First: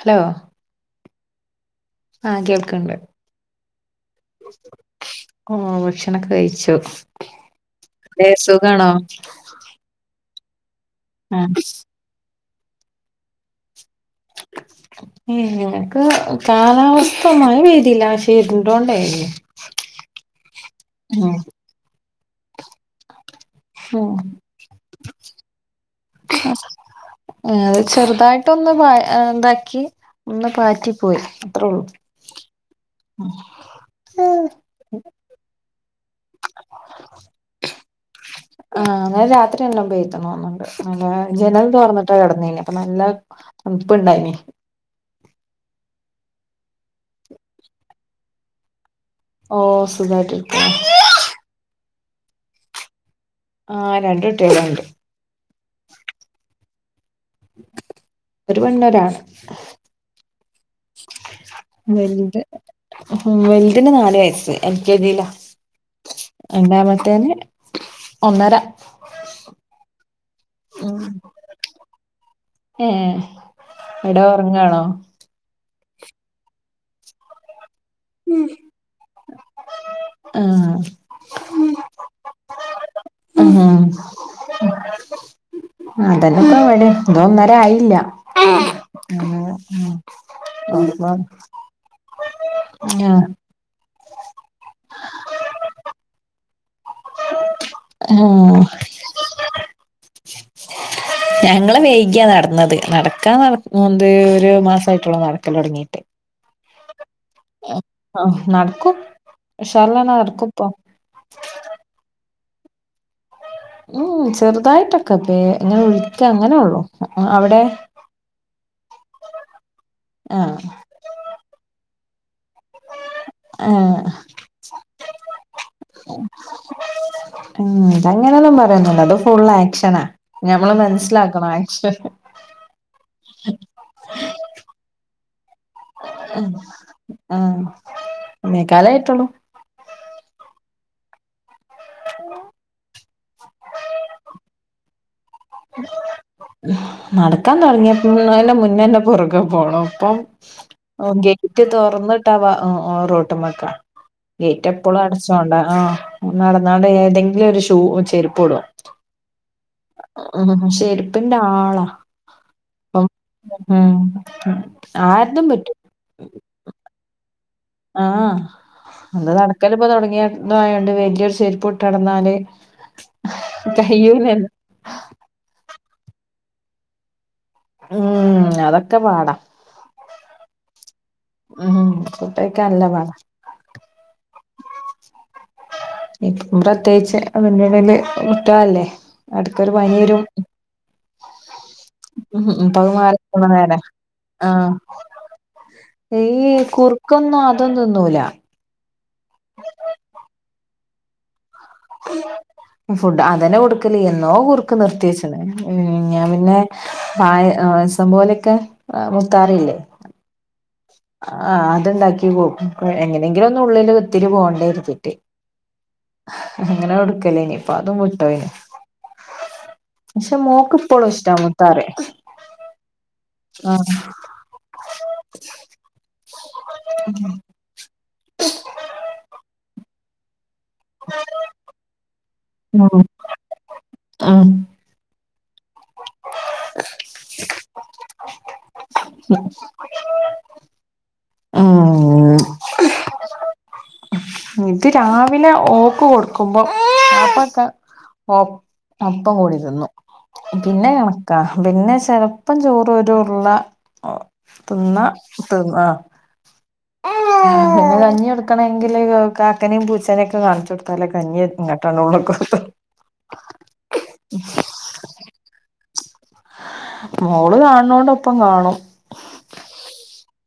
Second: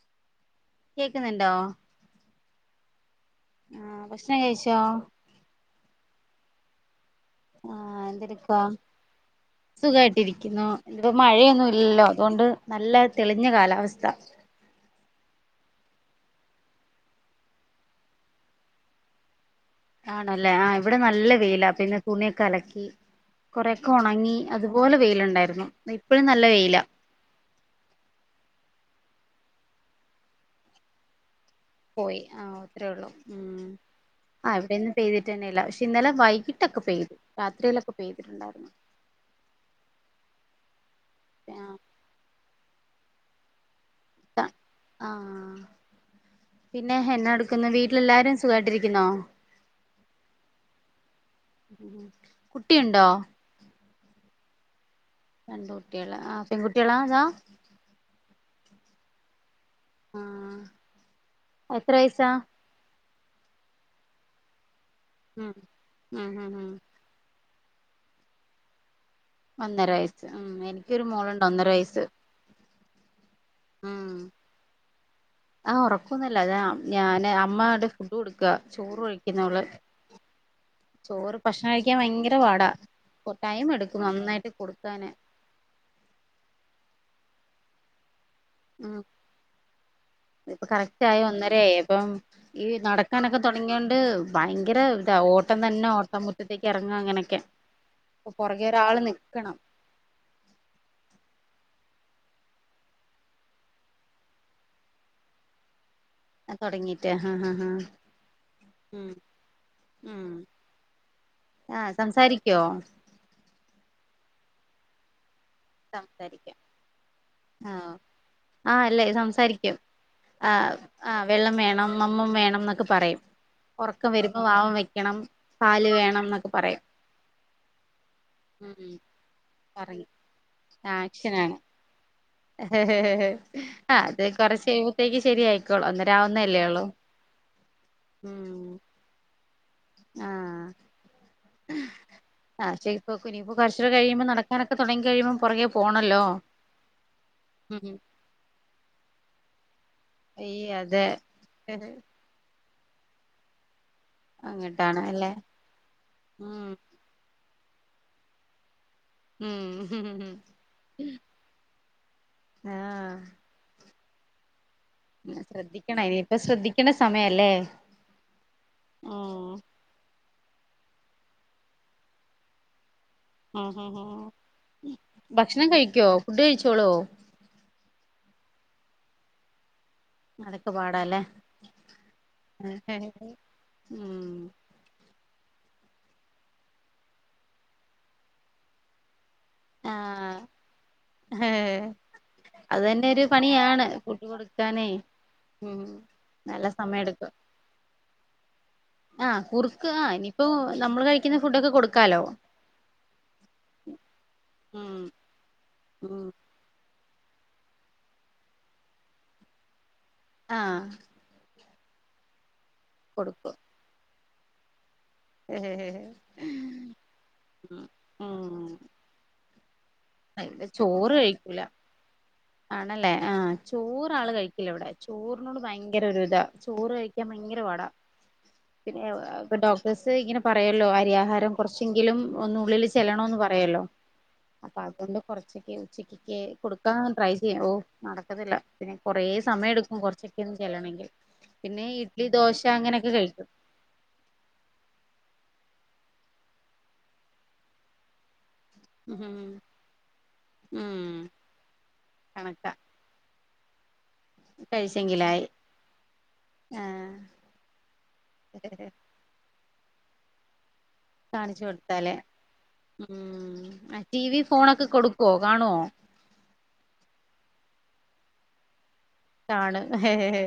Hello കേക്കുന്നുണ്ടോ ആഹ കേൾക്കണ്ട് ആഹ് ഭക്ഷണം കഴിച്ചോ ഓ ഭക്ഷണംൊക്കെ കഴിച്ചു ക്ഷ ആഹ എന്ത്രിക്ക സുഖ കട്ടിരിക്ക ുന്നു ഇപ്പോ ആഹ് മഴയൊന്നും ഇല്ലല്ലോ അതുകൊണ്ട് നല്ല തെളിഞ്ഞ കാലാവസ്ഥ ഉം കാലാവസ്ഥ ഒന്നായി വേരില്ല ശരിണ്ടോണ്ടായിേ ആണല്ലേ ആ ഇവിടെ നല്ല വെയില പിന്നെ തുണിയൊക്കെ അല കൊറെൊക്കെ ഉം ഉണങ്ങി അതുപോലെ വെയിലുണ്ടായിരുന്നു ഇപ്പഴും നല്ല വെയില ആ, അത് ചെറുതായിട്ട ഒന്ന് ഇണ്ടാക്കി ഒന്ന് പാറ്റിപ്പോയി അത്രേ ഉള്ളൂ പോയി ആ ഒത്രേള്ളൂ ഉ ആ ഇവിടെന്നും പെയ്തിട്ടെന്നെ ഇല്ല പക്ഷെ ഇന്നലെ വൈകിട്ടൊക്കെ പെയ്തു രാത്രിയിലൊക്കെ പെയ്തിട്ടുണ്ടായിരുന്നു ആ ഇന്നലെ രാത്രി നലോം പെയ്ത്ണ് തോന്ന്ണ്ട് നല്ല ജനൽ ആഹ് തുറന്നിട്ട കിടന്നിന്നെ അപ്പൊ നല്ല ണുപ്പുണ്ടായിന് ആഹ് പിന്നെ എന്നെടുക്കുന്നെ വീട്ടിലെല്ലാരും സുഖമായിട്ടിരി ഓ സുഖായിട്ടരിക്ക കുട്ടിയുണ്ടോ ആ രണ്ട് കുട്ടിള്ള്ണ്ട് പെങ്ങുട്ടിളെതാ ഒരു പെണ്ണും ഒരാണും ആ എത്ര വയസാ വെലുതിന് നാല് വയസ്സ് എൽ കെ ജിയില ഉം ഉം ഉം ഉം രണ്ടാമത്തേന് ഒന്നര ഒന്നര വയസ് ഉം എനിക്കൊരു മോളുണ്ട് ഒന്നര വയസ് ഏ എവിടെ ഉറങ്ങാണോ ആഹ് ഉറക്കൊന്നല്ല ഇതെ ഞാനെ അമ്മവിടെ ഫുഡ് കൊടുക്കുക ചോറ് ഒഴിക്കുന്നവള് ആ ചോറ് ഭക്ഷണം കഴിക്കാൻ വയങ്കര പാടാ ടൈം ഉം എടുക്കും നന്നായിട്ട് കൊടുക്കാന് അതെനെപ്പം ഇവടെ [unintelligible] ധോം ന്നര ആയില്യ ഉം ഇപ്പൊ കറക്റ്റ് ആയി ഒന്നരായി അപ്പം ഈ ആ, നടക്കാനൊക്കെ തൊടങ്ങിയൊണ്ട് ഭയങ്കര ഇതാ ഓട്ടം തന്നെ ഓട്ടം മുറ്റത്തേക്ക് ഇറങ്ങാ അങ്ങനെയൊക്കെ പ്പ ഉം. പുറകെ ഒരാള് നിക്കണം. ഞങ്ങള് വൈകിയാ നടന്നത്. നടക്കാ നട മുന്ത് ഒരു മാസ ആയിട്ടുള്ളൂ നടക്കലൊടങ്ങീട്ട് അം തൊടങ്ങി ആഹ് നടക്കും. ഉം ഉഷർല്ലന്നെ ഉം നടക്കുപ്പം ആഹ് സംസാരിക്കോ? ഉം ചെറുതായിട്ടൊക്കെ പ്പേ ഇങ്ങനെ ഒഴിക്ക അങ്ങനെ സംസാരിക്കാം ഒള്ളു അവിടെ ആഹ് ആഹ് അല്ലേ സംസാരിക്കും ആ ആഹ് ആഹ് വെള്ളം വേണം അമ്മം വേണം എന്നൊക്കെ പറയും ആ ഒറക്കം വരുന്നു വാവം വെക്ക്യണം പാല് വേണം ഇന്നൊക്കെ പറയും ഉം ഇതങ്ങനൊന്നും ഉം പറയൊന്നുല്ല ഇത് ഫുള്ള് ഏക്ഷനാ പറഞ്ഞു ഞം ആക്ഷനാണ് ഹ് ഹ് ആത് കൊറച്ച് കഴിഞ്ഞപ്പോത്തെ ഇയ്ക്ക് ശെരിയായിക്കോളു ഒന്നെര ആവൊന്നെല്ലെ ഒള്ളു ആഹ് ഉം ഒന്നേക്കാലായിട്ടുള്ളൂ ആഹ് അക്ഷെ ഇപ്പൊ കുനിപ്പോ കൊറച്ചൂടെ കഴിയുമ്പോ നടക്കാനൊക്കെ തൊടങ്ങി കഴിയുമ്പോ പുറകെ പോണല്ലോ നടക്കാ ഉം തൊടങ്ങ്യഫുള്ളെല മുന്നെന്നെ പൊറകെ പോണം ഇപ്പം അയ്യേ അതെ ഗെറ്റ് തൊറന്നിട്ടവ റോട്ട്മക്ക ഗേറ്റ് എപ്പളും അങ്ങോട്ടാണ് അല്ലെ അടച്ചോണ്ടാ ആഹ് ഉം നടന്നാണ്ട് ഏതെങ്കിലും ഒരു ഉം ചെരിപ്പ് ഇടും ഉം ഉം ചെരിപ്പിന്റെ ആളാ അപ്പം ഉം ഉം ശ്രദ്ധിക്കണെ ഇനിയിപ്പ ശ്രദ്ധിക്ക്ണ സമയല്ലേ ആഹ് ഹ ഇന്ന് ഉം നടക്കല് ഇപ്പ തൊടങ്ങി ഇതോയാണ്ട് വല്യെരു ചെരിപ്പ് ഇട്ട് നടന്നാല് ഉം ഉം ഉം കയ്യൂലല്ലോ ഭക്ഷണം കഴിക്ക്യാെ ഫുഡ് കഴിച്ചോളോ ഉം അതൊക്കെ പാട അതെക്കെപാട് ഇതാല്ലേ ഫുഡഴിക്കാൻ എ നല്ല പാടാ എനിക് ഉം ഇൻ [unintelligible] ക്കും പ്രത്യേയിച്ച് മെല്ലെ മെല്ലെ മുത്തേളെല്ലേ എടൊക്കൊരു പനി വെരും ആഹ് ഹേ ഉം ഉം അത് ഇപ്പഹ് തന്നെ മാറി ഒരു പോണെ നേര പണിയാണ് ഫുഡ് ആഹ് കൊടുക്കാനേ ഉം ഈ ഇ നല്ല സമയം എടുക്കും കുറുക്കൊന്നും അതും തിന്നൂല ആഹ് കുറുക്ക് ആഹ് ഇനിപ്പോ നമ്മള് കഴിക്കുന്ന ഫുഡൊക്കെ കൊടുക്കാലോ? ഫുഡ് അതന്നെ കൊടുക്കല് എന്നോ കുർക്ക് ഉം നിർത്തിവച്ചണ് ഉ ഉം ഞാൻ പിന്നെ പായസം പോലൊക്കെ മുത്താറില്ലേ? ആഹ് ആ അത്ണ്ടാക്കി കോ [unintelligible] എങ്ങനെങ്കിലും കൊടുക്കും ഒന്ന് ഉള്ളില് ഒത്തിരി പോണ്ടേന്നെരുതും. അങ്ങനെ കൊടുക്കലേ ഇനി ഇപ്പ ഉം അതും വിട്ടോ ഉം [unintelligible] ക്ഷെ മോക്ക് ഇപ്പോളും ചോറ് ഇഷ്ടാ കഴിക്കൂല മുത്താറി. ആണല്ലേ ആ ചോറ് ആള് കഴിക്കൂല ഇവിടെ ചോറിനോട് ഭയങ്കര ഒരു ഇതാ ചോറ് കഴിക്കാൻ ഭയങ്കര പാടാ. പിന്നെ ഇപ്പൊ ഡോക്ടേഴസ് ഇങ്ങനെ പറയല്ലോ അരിയാഹാരം കുറച്ചെങ്കിലും ഒന്നുള്ളിൽ ഉം ചെല്ലണന്ന് പറയല്ലോ ഉം അപ്പൊ അതുകൊണ്ട് കൊറച്ചൊക്ക ഉച്ചക്ക് കൊടുക്കാ ട്രൈ ചെയ്യും ഓ നടക്കത്തില്ല. പിന്നെ കൊറെ സമയം എടുക്കും. കൊറച്ചൊക്കെ ഒന്ന് ചെല്ലണങ്കിൽ. പിന്നെ ഇഡ്ലി ഉം ദോശ അങ്ങനെയൊക്കെ കഴിക്കും. ഇത് രാവിലെ ഓക്ക് കൊടുക്കുമ്പോ അപ്പക്കഓക്ക് അപ്പം ഉം കൂടി തിന്നു ഉം പിന്നെ കണക്കാ പിന്നെ ചെലപ്പം കണക്കാ ചോറ് ഒരു ഉരുള തിന്ന കഴിച്ചെങ്കിലായി തിന്ന് ആ ആഹ് [unintelligible] കഞ്ഞി കൊടുക്കണമെങ്കില് കാക്കനേയും പൂച്ചനെയും ഒക്കെ കാണിച്ച് കൊടുക്ക കാണിച്ചു കൊടുത്താലേ ഉ ടി വി ഫോണൊക്കെ കൊടുക്കുവോ? കാണുവോ? മോള് കാണ നോണ്ട് ഒപ്പം കാണും. കാണുംഹ ഹേ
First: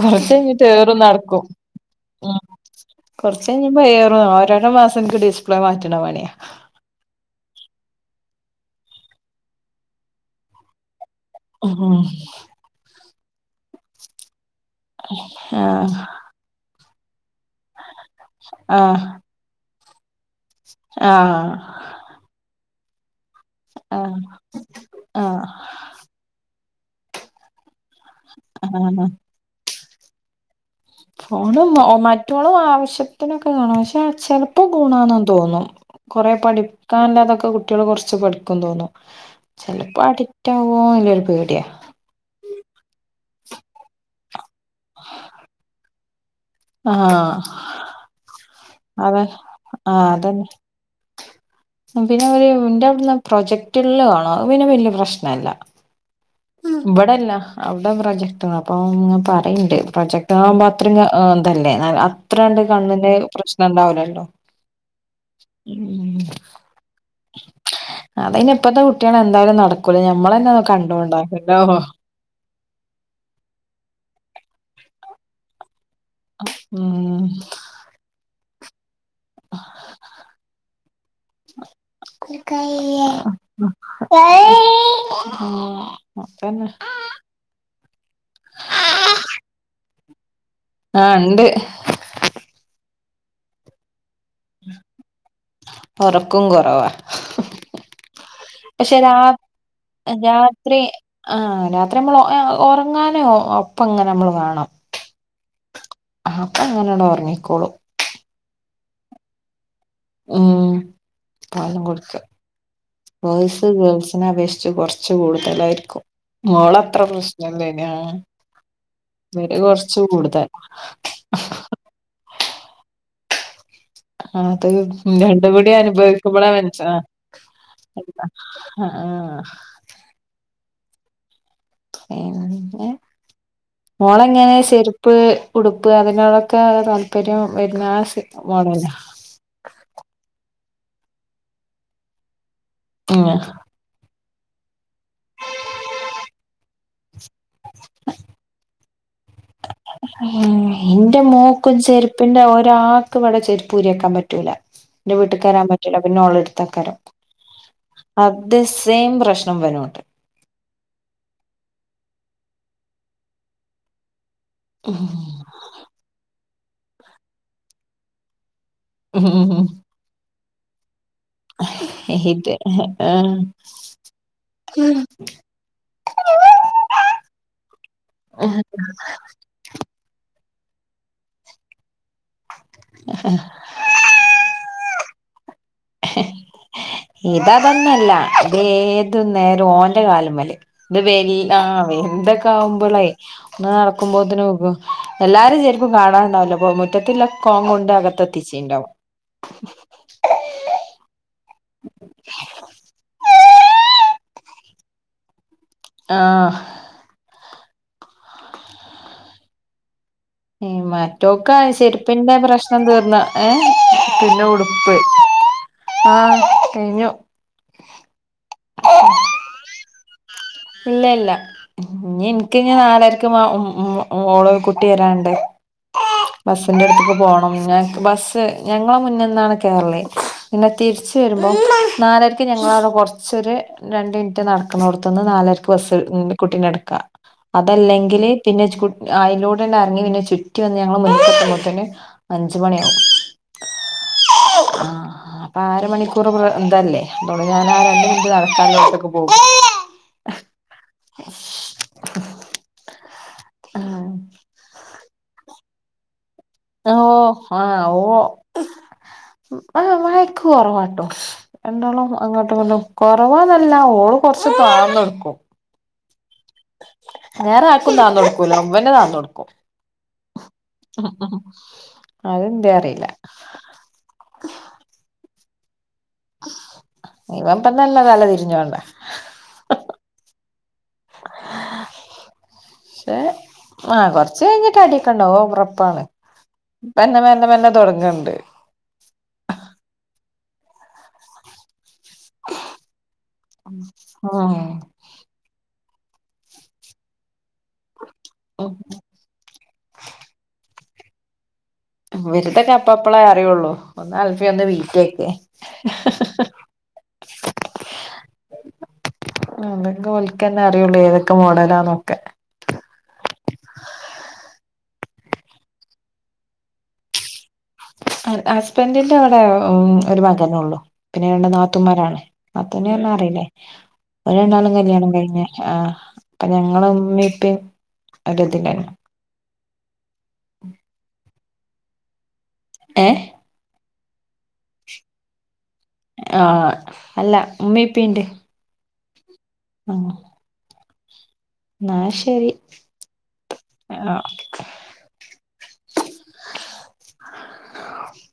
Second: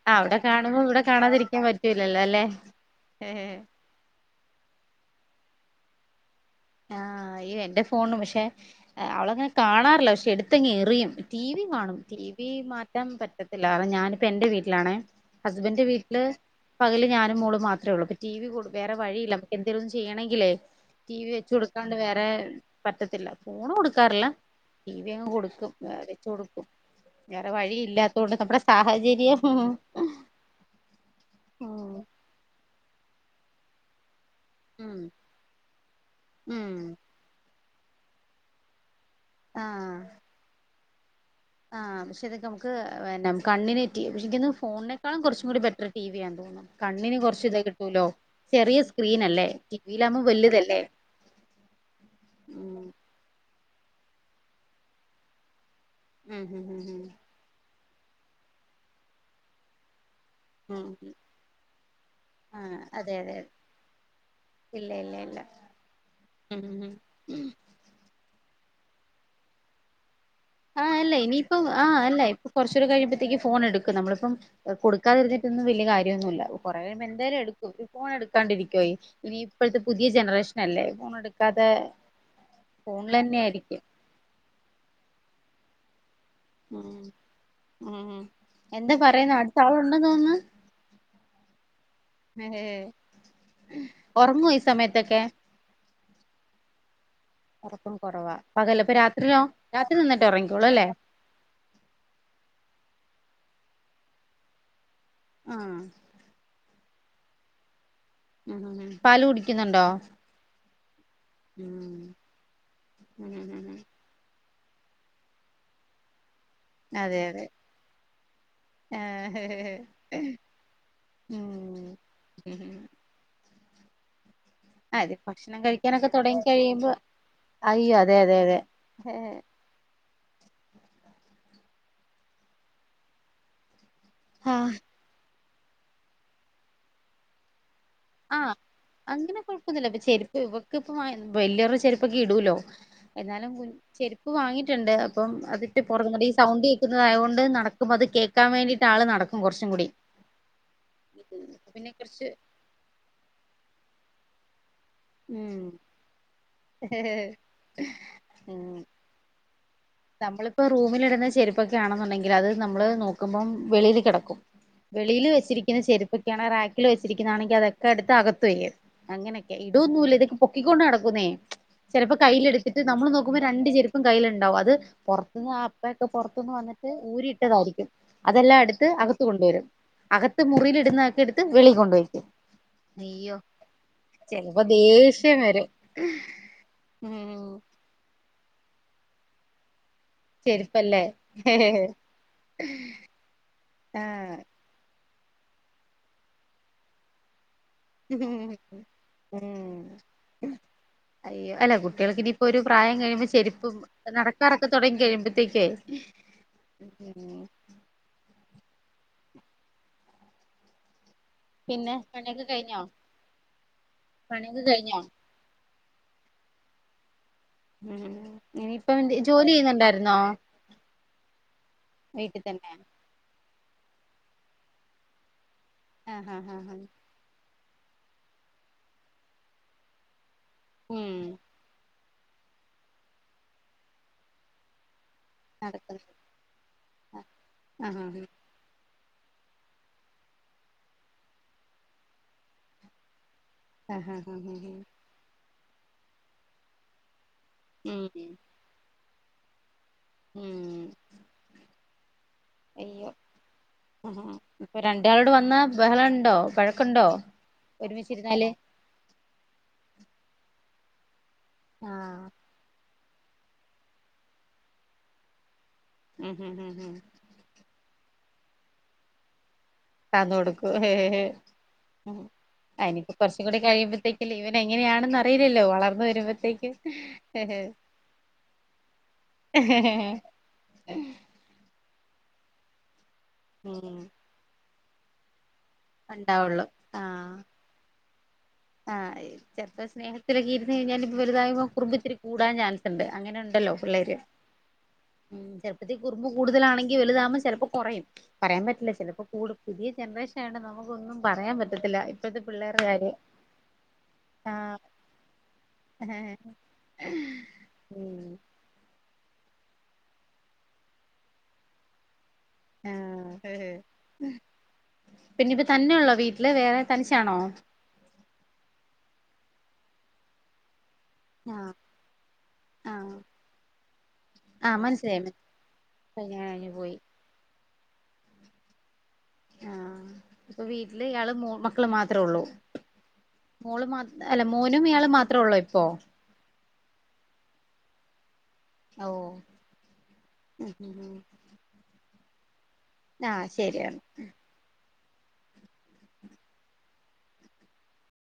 കൊറച്ച് അവിടെ കഴിഞ്ഞിട്ട് കാണുമ്പോ ഏറും ഇവിടെ കാണാതിരിക്കാൻ പറ്റൂലല്ലോ അല്ലെ? കുറച്ച് കഴിയുമ്പോ ഏർ ഓരോരോ മാസം എനിക്ക് ഡിസ്പ്ലേ മാറ്റണ പണിയാ. ആ അയ്യോ എന്റെ ഫോണ് പക്ഷെ അവളങ്ങനെ കാണാറില്ല. പക്ഷെ എടുത്തങ്ങ് എറിയും. ടി വി കാണും ഉം ടി വി മാറ്റാൻ പറ്റത്തില്ല. കാരണം ഞാനിപ്പ എൻ്റെ വീ [unintelligible] വീട്ടിലാണ് ഹസ്ബന്റെ ആഹ് വീട്ടില് പകല് ഞാനും മോള് മാത്രേള്ളൂ. ഇപ്പ ടിവി വേറെ വഴിയില്ല നമക്ക് എന്തേലും ചെയ്യണക്കിലെ. ആ കൊടുക്കാണ്ട് വേറെ പറ്റത്തില്ല. ഫോൺ ആഹ് കൊടുക്കാറില്ല. ടി വി അങ്ങ് ആഹ് കൊടുക്കും വെച്ച് കൊടുക്കും. വേറെ വഴി ഇല്ലാത്ത കൊണ്ട് നമ്മുടെ ആഹ് സാഹചര്യം ഫോണും ഉം മറ്റോളും ആവശ്യത്തിനൊക്കെ കാണും പക്ഷെ ചെലപ്പോ ഉം ഗുണാന്നെന്ന് തോന്നും കൊറേ ഉം പഠിക്കാൻല്ലാതൊക്കെ കുട്ടികൾ കുറച്ച് പഠിക്കും തോന്നും ആഹ് ചെലപ്പോ അടിക്റ്റ് ആവോ ആഹ് പക്ഷേ ഇതൊക്കെ നമുക്ക് കണ്ണിന് പക്ഷെ എനിക്ക് തോന്നു ഫോണിനേക്കാളും കുറച്ചും കൂടി ബെറ്റർ ടി വി യാണ് കണ്ണിന് ആഹ് കൊറച്ച് ഇത് കിട്ടൂലോ ചെറിയ അതെ സ്ക്രീനല്ലേ ആഹ് ടിവിലാകുമ്പോ അതന്നെ വലുതല്ലേ പിന്നെ ഒരു ഉം [unintelligible] പ്രോജക്ട് മറ്റുള്ളാണോ പിന്നെ വല്യ പ്രശ്നല്ല ഉം ഉം ഉം ഇവിടെല്ല അ [unintelligible] പ്രൊജക്ട്റ് അപ്പൊ പറയണ്ട് പ്രൊജക്ട് താമ്പോ ഉം അത്ര ഉം എന്തല്ലേ അത്രണ്ട് ആഹ് കണ്ണിന് അതെ അതെ പ്രശ്നം ഇണ്ടാവിലല്ലോ ഇല്ല ഇല്ല ഇല്ല ഉം ഉം ഉം അപിന്നെ ഇപ്പഴത്തെ കുട്ടിയളെന്താലും നടക്കൂല ഞമ്മളന്നെ കണ്ടൊണ്ടാക്കല്ല പിന്നാന്നോ കുറച്ച് കഴിയുമ്പഴത്തേക്ക് ഫോൺ എടുക്കും നമ്മളിപ്പം കൊടുക്കാതിരിന്നിട്ടൊന്നും വലിയ കാര്യ കാര്യം ഒന്നും ഇല്ല കുറെ കഴിമ്പോ ഉം എന്തായാലും എടുക്കും ഈ ഫോൺ എടുക്കാണ്ടിരിക്കുവോയ് ഇനി ഇപ്പോത്തെ പുതിയ ജനറേഷൻ അല്ലേ ഫോൺ എടുക്കാതെ ഫോണിൽ തന്നെ ആയിരിക്കും അതന്നെ ഉം ഉഎന്താ പറയുന്ന അടുത്ത് ആളുണ്ടെന്ന് തോന്നുന്നു ആഹ് ഉണ്ട് ഏ ഉറങ്ങുവോ ഈ സമയത്തൊക്കെ ഒറക്കം കുറവാ ഉറക്കം കുറവാ പകല്ലപ്പോ രാ രാത്രിയോ രാത്രി നന്നായിട്ട് രാത്രി ഉറങ്ങിക്കോളൂല്ലേ ഉറങ്ങാനേ ഒപ്പങ്ങനെ നമ്മള് വേണം ആഹ് അങ്ങനട ഉറങ്ങിക്കോളൂ ഉം പാല് കുടിക്കിന്ന്ണ്ടോ ഉം പാലും കൊടുക്ക ഉം ഉം ബോയ്സ് ഉം ഗേൾസിനെ അപേക്ഷി ച്ച് കൊറ്ച്ച് കൂടുതലായിരിക്കും മോളത്ര പ്രശ്നല്ലേനി ആഹ് ഇവര് ഏഹ് കൊറച്ച് കൂടുതലാ ഉം ആഹ് അത് ഉം അതെ ഭക്ഷണം രണ്ട്ക്കൂടി കഴിക്കാനൊക്കെ തുടങ്ങി അനുഭവിക്കുമ്പളാ മന്സ കഴിയുമ്പോ ആഹ് അയ്യോ അതെ [unintelligible] അതെ അതെ ആഹ് ആഹ് [unintelligible] ഏഹ് ആ മോളെങ്ങനെ ഷെരുപ്പ് ഉടുപ്പ് അതിനോടക്കേള്ള താല്പര്യം വര് ആഹ് അങ്ങനെ കൊഴപ്പൊന്നുല്ലാപ്പം ചെരിപ്പ് ഇവ ക്ക് ഇപ്പ വാങ്ങി ഉം വെല്ല്യോര്ടെ ചെരുപ്പൊക്കെ ഇടൂല്ലോ ഉം എന്നാലും കു ചെര് പ്പ് വാങ്ങീട്ട്ണ്ട് അപ്പം അതിട്ട് പൊറക്ന്നൂടീ ഈ സൗണ്ട് കേക്കുന്നതായോ ണ്ട് നടക്കുമ്പത് കേക്കാ വേണ്ടീട്ട് ആള് നടക്കും കൊറ്ച്ചുക്കൂടി ഏഹ് ഇന്റെ മോക്കും കുറച്ച് ചെരുപ്പിന്റെ ഒരാക്ക് ഇവടെ ചെര്പ്പ് ഊരിയെക്കാൻ പറ്റൂലാ ഇന്റെ ഉം വീട്ട്ക്കേരാൻ പറ്റൂല്ല പിന്നെ ഓള് ഇട്ത്തേക്കാരം അത് സെയിം പ്രശ്നം ഇവനു ആഹ് നമ്മള്പ്പോ റൂമില്ട്ന്ന ചെരുപ്പൊക്കെ ആണെന്നുണ്ടെങ്കില് അത് നമ്മള് നോക്കുമ്പം വെളീല് കെടക്കും ഉം വെളിൽ വെച്ചിരിക്കുന്ന ചെരുപ്പൊക്കെയാണ് റാക്കിൽ വെച്ചിരിക്കുന്നതാണെങ്കിൽ അതൊക്കെ അടുത്ത് അകത്ത്ുയത് അങ്ങനെയക്കെ ഇടൊന്നുമല്ല ഇതൊക്ക പൊക്കിക്കൊണ്ട് നടക്കും ുന്നേ ചിലപ്പോ കയ്യില ഇത് എടുത്തിട്ട് നമ്മള് നോക്കുമ്പോ രണ്ട ചെരുപ്പ കയ്യിലുണ്ടാവും അത് പുറന്ന് അപ്പൊക്കെ പുറത്തന്ന് വന്നിട്ട് ഊരിട്ടതായിരിക്കും അതെല്ലാം എടുത്ത് ആഹ് അകത്ത് കൊണ്ടുവരും ത്ത് മുറിൽ ഇടുന്നക്കി എടുത്ത് വെളി കൊണ്ടപോക്കും അ്യോ ചപ്പോ ഇതേ വരെ ഇതതന്നല്ല അത ഏത് നേരം ഓൻ എറെ കാല മല ഇത് ചെരുപ്പല്ലേ വ ആ വന്തൊക്കെ ആവുമ്പോളേ ഒന്ന് നടക്കുമ്പോന് ആഹ് നക്ക എല്ലാരും ചെരിപ്പും കാണാൻുണ്ടാവില്ല അപ്പൾ മുത്തത്തി കോങ്കോണ്ട് അകത്തെത്തിച്ചേണ്ടാവും ഉം അയ്യോ അല്ല കുട്ടികൾക്ക്ിനനിയിപ്പോൊ ഒരു പ്രായം കഴിയുമ്പോം ചെരിപ്പും നടക്കാറൊക്കെ തുടങ്ങി കഴിയുമ്പോ ത്തിക്ക ആഹ് മ റ്റോക്ക പിന്നെ ചെരുപ്പിൻന്റെ പണിയൊക്കെ കഴിഞ്ഞോ പ്രശ്നം തീർന്ന ഏ പിന്നെ പണിയൊക്കെ ഉടുപ്പ് കഴിഞ്ഞോ ആഹ കഴിഞ്ഞു ഉ ഇനിയിപ്പ ജോലി ചെയ്യുന്നുണ്ടായിരുന്നോ ഇല്ല ഇല്ല ഇനി വീട്ടിൽ എനിക്കി തന്നെ നാലരക്ക്ും ഉ ഓ ഓളോ കുട്ടി വരണ്ട് ആഹ് ആഹ് ആഹ് ബസ്സിന്റെ അടുത്ത്ക്ക പോണം ഞക്ക് ബസ്സ് ഞങ്ങളെ മുന്നന്നാണ് കേരള നിന്നെ ഉം തിരിച്ച് വരുമ്പോ നാലരക്ക് ഞങ്ങളവിടെ കുറച്ചൊരു രണ്ട് മിനിറ്റ് നടക്കുന്നന്ന് നടക്കുന്നു കുട്ടക്ക ആഹ് അതല്ലെങ്കിൽ ആഹ് പിന്നെ അതിലൂടെ തന്നെ ഇറങ്ങി പിന്നെ ചുറ്റി വന്ന് ഞങ്ങള്ൾ മുൻപട്ടുമ്പോത്ത തന്നെ അഞ്ച മണിയാകും ആഹ് ഹഹ് ഹഹ് ഹ് അപ്പൊ ആര മണിക്കൂർ എന്തല്ലേ എന്തോ ഞാന ആ രണ്ട ഉം മിനിറ്റ് നടക്കാന ദിവത്തൊക്കെ പോകും ഉം അയ്യോ ആ ആഹ് ഇപ്പൊ രണ്ടാളോട് വന്ന ബഹളം ഉണ്ടോ ഓ വഴക്കുണ്ടോ ആഹ ഓ ഒരുമിച്ചിരുന്നാല് ആഹ് മക്കും വറ വട്ടോ എണ്ടോളും ആഹ് അങ്ങോട്ട് വും കൊറവാന്നല്ല ഓള് കൊറച്ച് കാന്ന എടുക്കും ഉം ഉം ഉം ഉം ന നാന്ന കൊടുക്കൂല്ലോ അവെ താന്ന കൊടുക്കും തന്നോടുക്ക ഹ ഉ അതെന്തേ അറിയില്ല എനിക്ക് കുറച്ചും കൂടി കഴിയുമ്പോഴത്തേക്കല്ല ഇവൻ എങ്ങനെയാണെന്ന് അറിയില്ലല്ലോ വളർ അ വരുമ്പോത്തേക്ക് ഹ ഇവൻ ഇപ്പം തന്നെ തല തിരിഞ്ഞോണ്ടാ ഉം ആഹ കൊറച്ച് കഴിഞ്ഞിട്ട് അടക്കണ്ട ഓ ഉണ്ടാവുള്ളു [inaudible] പിന്നെ ആഹ് മന്നെ മന്നെ തുടങ്ങണ്ട് ആഹ് ചെലപ്പോ സ്നേഹത്തിലൊക്കെ ഇരുന്ന് കഴിഞ്ഞാല് ഇപ്പ വലുതാകുമ്പോ കുറുമ്പ് ഇത്തിരി കൂടാൻ ചാൻസ് ഉണ്ട് അങ്ങനെ ഉണ്ടല്ലോ പിള്ളേര് ആഹ് ഉെ പ്പത്ത കുറുമ്പ് കൂടുതലണെങ്കിൽ വലുതാകുമ്പം ചിലപ്പോ കുറയും പറയാൻ പറ്റില്ല ചിലപ്പോ കൂ പുതിയ ജനറേഷൻ ആയണ്ട നമുക്കൊന്നും പറയാൻ പറ്റത്തില്ല ഇപ്പഴത്തെ പിള്ളേരുടെ കാര്യം ള്ളൂ ഒന്ന് അൽഫിയ ഒന്ന് ആഹ് വീട്ടിലൊക്കെ ഉം അതെങ്ക വലിക്കന്നെ അറിയുള്ളൂ ഏതൊക്കെ മോഡലാ [inaudible] ന്നൊക്കെ ആഹ പിന്നെപ്പ തന്നെയ ഉള്ളോ വീട്ടില് വേറെ തനിച്ചാണോ ഹസ്ബൻഡിന്റെ അവിടെ ഒരു മകന ഉള്ളു പിന്നെ രണ്ട് ആഹ് നാത്തുമാരാണ് നാത്തൂന ഒന്നും ആഹ് അറിയില്ലേ അവര്ണ്ടാളും ആഹ് കല്യാണം മനസ്സിലായി മന കഴിഞ്ഞ ആ അപ്പൊ കല്യാണം കഴിഞ്ഞ് ഞങ്ങ പോയി ഉമ്മയുപ്പ അതത്തിന്നെ ആഹ് ഇപ്പൊ വീട്ടില് ഇയാള് മ മക്കള് മാത്രമേ ഉള്ളൂ ഏ അല്ല മൂന്നും ഇയാള് മാത്രേ ഉള്ള ആഹ അല്ല ഉമ്മപ്പണ്ട് ഓ ആഹ ഉ എന്ന ശരി ആഹ ശരിയന്ന ആഹ് [unintelligible]